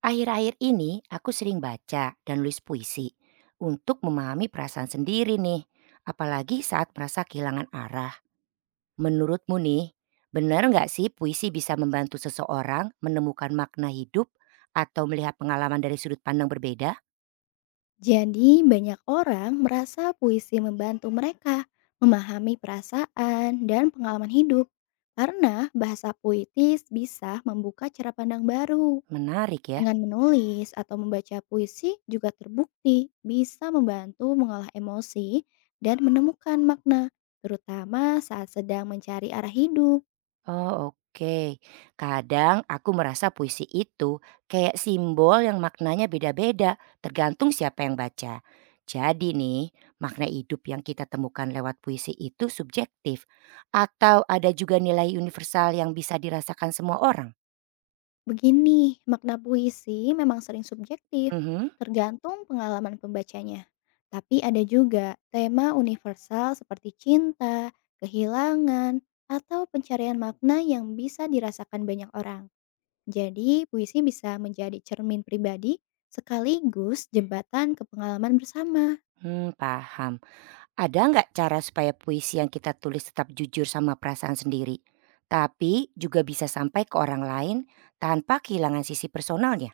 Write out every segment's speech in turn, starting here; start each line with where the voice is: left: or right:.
right: Akhir-akhir ini aku sering baca dan nulis puisi untuk memahami perasaan sendiri nih, apalagi saat merasa kehilangan arah. Menurutmu nih, benar nggak sih puisi bisa membantu seseorang menemukan makna hidup atau melihat pengalaman dari sudut pandang berbeda?
left: Jadi, banyak orang merasa puisi membantu mereka memahami perasaan dan pengalaman hidup. Karena bahasa puitis bisa membuka cara pandang baru.
right: Menarik ya.
left: Dengan menulis atau membaca puisi juga terbukti bisa membantu mengolah emosi dan menemukan makna, terutama saat sedang mencari arah hidup.
right: Oh, oke. Kadang aku merasa puisi itu kayak simbol yang maknanya beda-beda, tergantung siapa yang baca. Jadi nih, makna hidup yang kita temukan lewat puisi itu subjektif atau ada juga nilai universal yang bisa dirasakan semua orang?
left: Begini, makna puisi memang sering subjektif,
right: Mhm.
left: tergantung pengalaman pembacanya. Tapi ada juga tema universal seperti cinta, kehilangan, atau pencarian makna yang bisa dirasakan banyak orang. Jadi, puisi bisa menjadi cermin pribadi sekaligus jembatan ke pengalaman bersama.
right: Hmm, paham. Ada nggak cara supaya puisi yang kita tulis tetap jujur sama perasaan sendiri, tapi juga bisa sampai ke orang lain tanpa kehilangan sisi personalnya?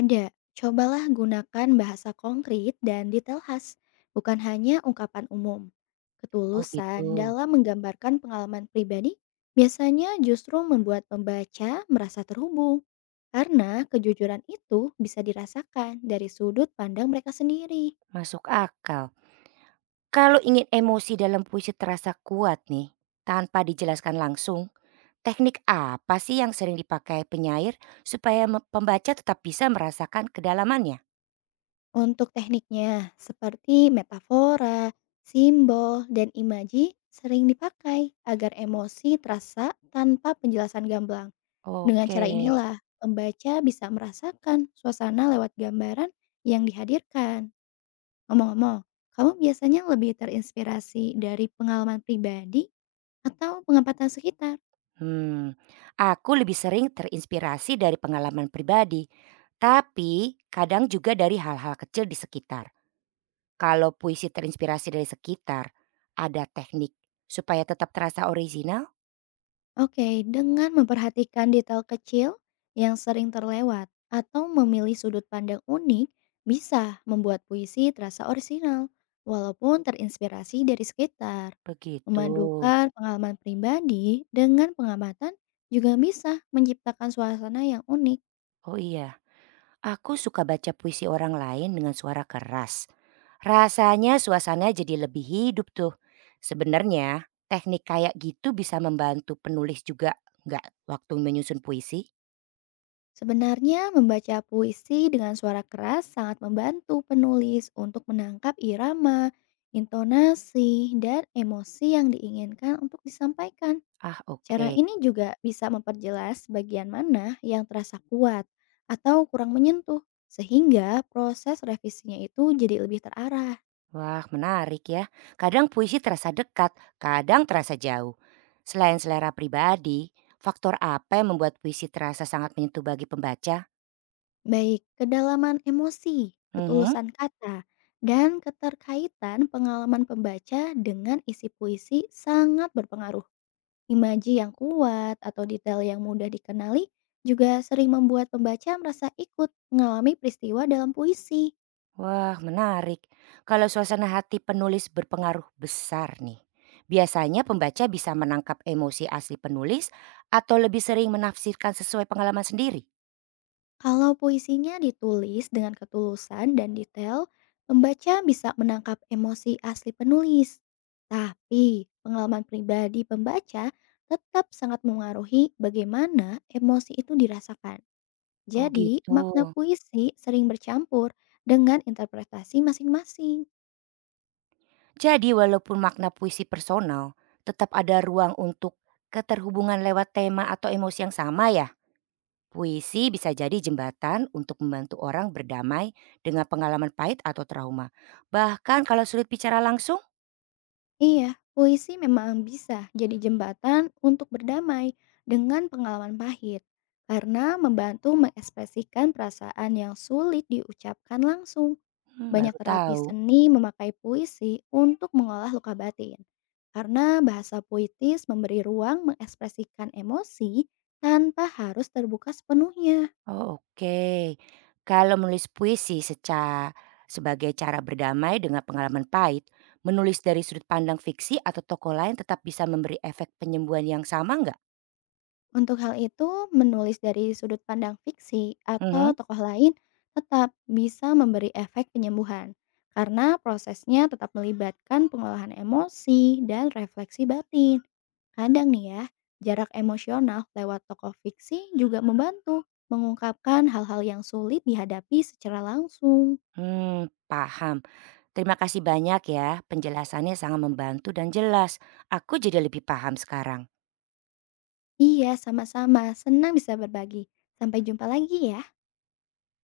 left: Ada. Cobalah gunakan bahasa konkret dan detail khas, bukan hanya ungkapan umum.
right: Oh,
left: Ketulusan
right: gitu.
left: dalam menggambarkan pengalaman pribadi biasanya justru membuat pembaca merasa terhubung. Karena kejujuran itu bisa dirasakan dari sudut pandang mereka sendiri.
right: Masuk akal. Kalau ingin emosi dalam puisi terasa kuat nih, tanpa dijelaskan langsung, teknik apa sih yang sering dipakai penyair supaya pembaca tetap bisa merasakan kedalamannya?
left: Untuk tekniknya, seperti metafora, simbol, dan imaji sering dipakai agar emosi terasa tanpa penjelasan gamblang. Dengan
right: Oke.
left: cara inilah, pembaca bisa merasakan suasana lewat gambaran yang dihadirkan. Ngomong-ngomong, kamu biasanya lebih terinspirasi dari pengalaman pribadi atau pengamatan sekitar?
right: Hmm, aku lebih sering terinspirasi dari pengalaman pribadi, tapi kadang juga dari hal-hal kecil di sekitar. Kalau puisi terinspirasi dari sekitar, ada teknik supaya tetap terasa orisinal?
left: Oke, dengan memperhatikan detail kecil yang sering terlewat atau memilih sudut pandang unik, bisa membuat puisi terasa orisinal, walaupun terinspirasi dari sekitar.
right: Begitu.
left: Memadukan pengalaman pribadi dengan pengamatan juga bisa menciptakan suasana yang unik.
right: Oh iya. Aku suka baca puisi orang lain dengan suara keras. Rasanya suasana jadi lebih hidup tuh. Sebenarnya teknik kayak gitu bisa membantu penulis juga nggak waktu menyusun puisi?
left: Sebenarnya, membaca puisi dengan suara keras sangat membantu penulis untuk menangkap irama, intonasi, dan emosi yang diinginkan untuk disampaikan.
right: Ah,
left: Cara
right: oke.
left: ini juga bisa memperjelas bagian mana yang terasa kuat atau kurang menyentuh, sehingga proses revisinya itu jadi lebih terarah.
right: Wah, menarik ya. Kadang puisi terasa dekat, kadang terasa jauh. Selain selera pribadi, faktor apa yang membuat puisi terasa sangat menyentuh bagi pembaca?
left: Baik kedalaman emosi,
right: Mhm.
left: ketulusan kata, dan keterkaitan pengalaman pembaca dengan isi puisi sangat berpengaruh. Imaji yang kuat atau detail yang mudah dikenali juga sering membuat pembaca merasa ikut mengalami peristiwa dalam puisi.
right: Wah, menarik. Kalau suasana hati penulis berpengaruh besar nih. Biasanya pembaca bisa menangkap emosi asli penulis atau lebih sering menafsirkan sesuai pengalaman sendiri.
left: Kalau puisinya ditulis dengan ketulusan dan detail, pembaca bisa menangkap emosi asli penulis. Tapi, pengalaman pribadi pembaca tetap sangat mengaruhi bagaimana emosi itu dirasakan.
right: Oh
left: Jadi,
right: gitu.
left: makna puisi sering bercampur dengan interpretasi masing-masing.
right: Jadi walaupun makna puisi personal, tetap ada ruang untuk keterhubungan lewat tema atau emosi yang sama ya. Puisi bisa jadi jembatan untuk membantu orang berdamai dengan pengalaman pahit atau trauma. Bahkan kalau sulit bicara langsung,
left: Iya, puisi memang bisa jadi jembatan untuk berdamai dengan pengalaman pahit karena membantu mengekspresikan perasaan yang sulit diucapkan langsung.
right: baru
left: Banyak terapi
right: tahu.
left: seni memakai puisi untuk mengolah luka batin karena bahasa puitis memberi ruang mengekspresikan emosi tanpa harus terbuka sepenuhnya.
right: Oh, oke. Kalau menulis puisi secara sebagai cara berdamai dengan pengalaman pahit, menulis dari sudut pandang fiksi atau tokoh lain tetap bisa memberi efek penyembuhan yang sama nggak?
left: Untuk hal itu, menulis dari sudut pandang fiksi atau
right: Mhm.
left: tokoh lain tetap bisa memberi efek penyembuhan, karena prosesnya tetap melibatkan pengolahan emosi dan refleksi batin. Kadang nih ya, jarak emosional lewat tokoh fiksi juga membantu mengungkapkan hal-hal yang sulit dihadapi secara langsung.
right: Hmm, paham. Terima kasih banyak ya, penjelasannya sangat membantu dan jelas. Aku jadi lebih paham sekarang.
left: Iya, sama-sama. Senang bisa berbagi. Sampai jumpa lagi ya.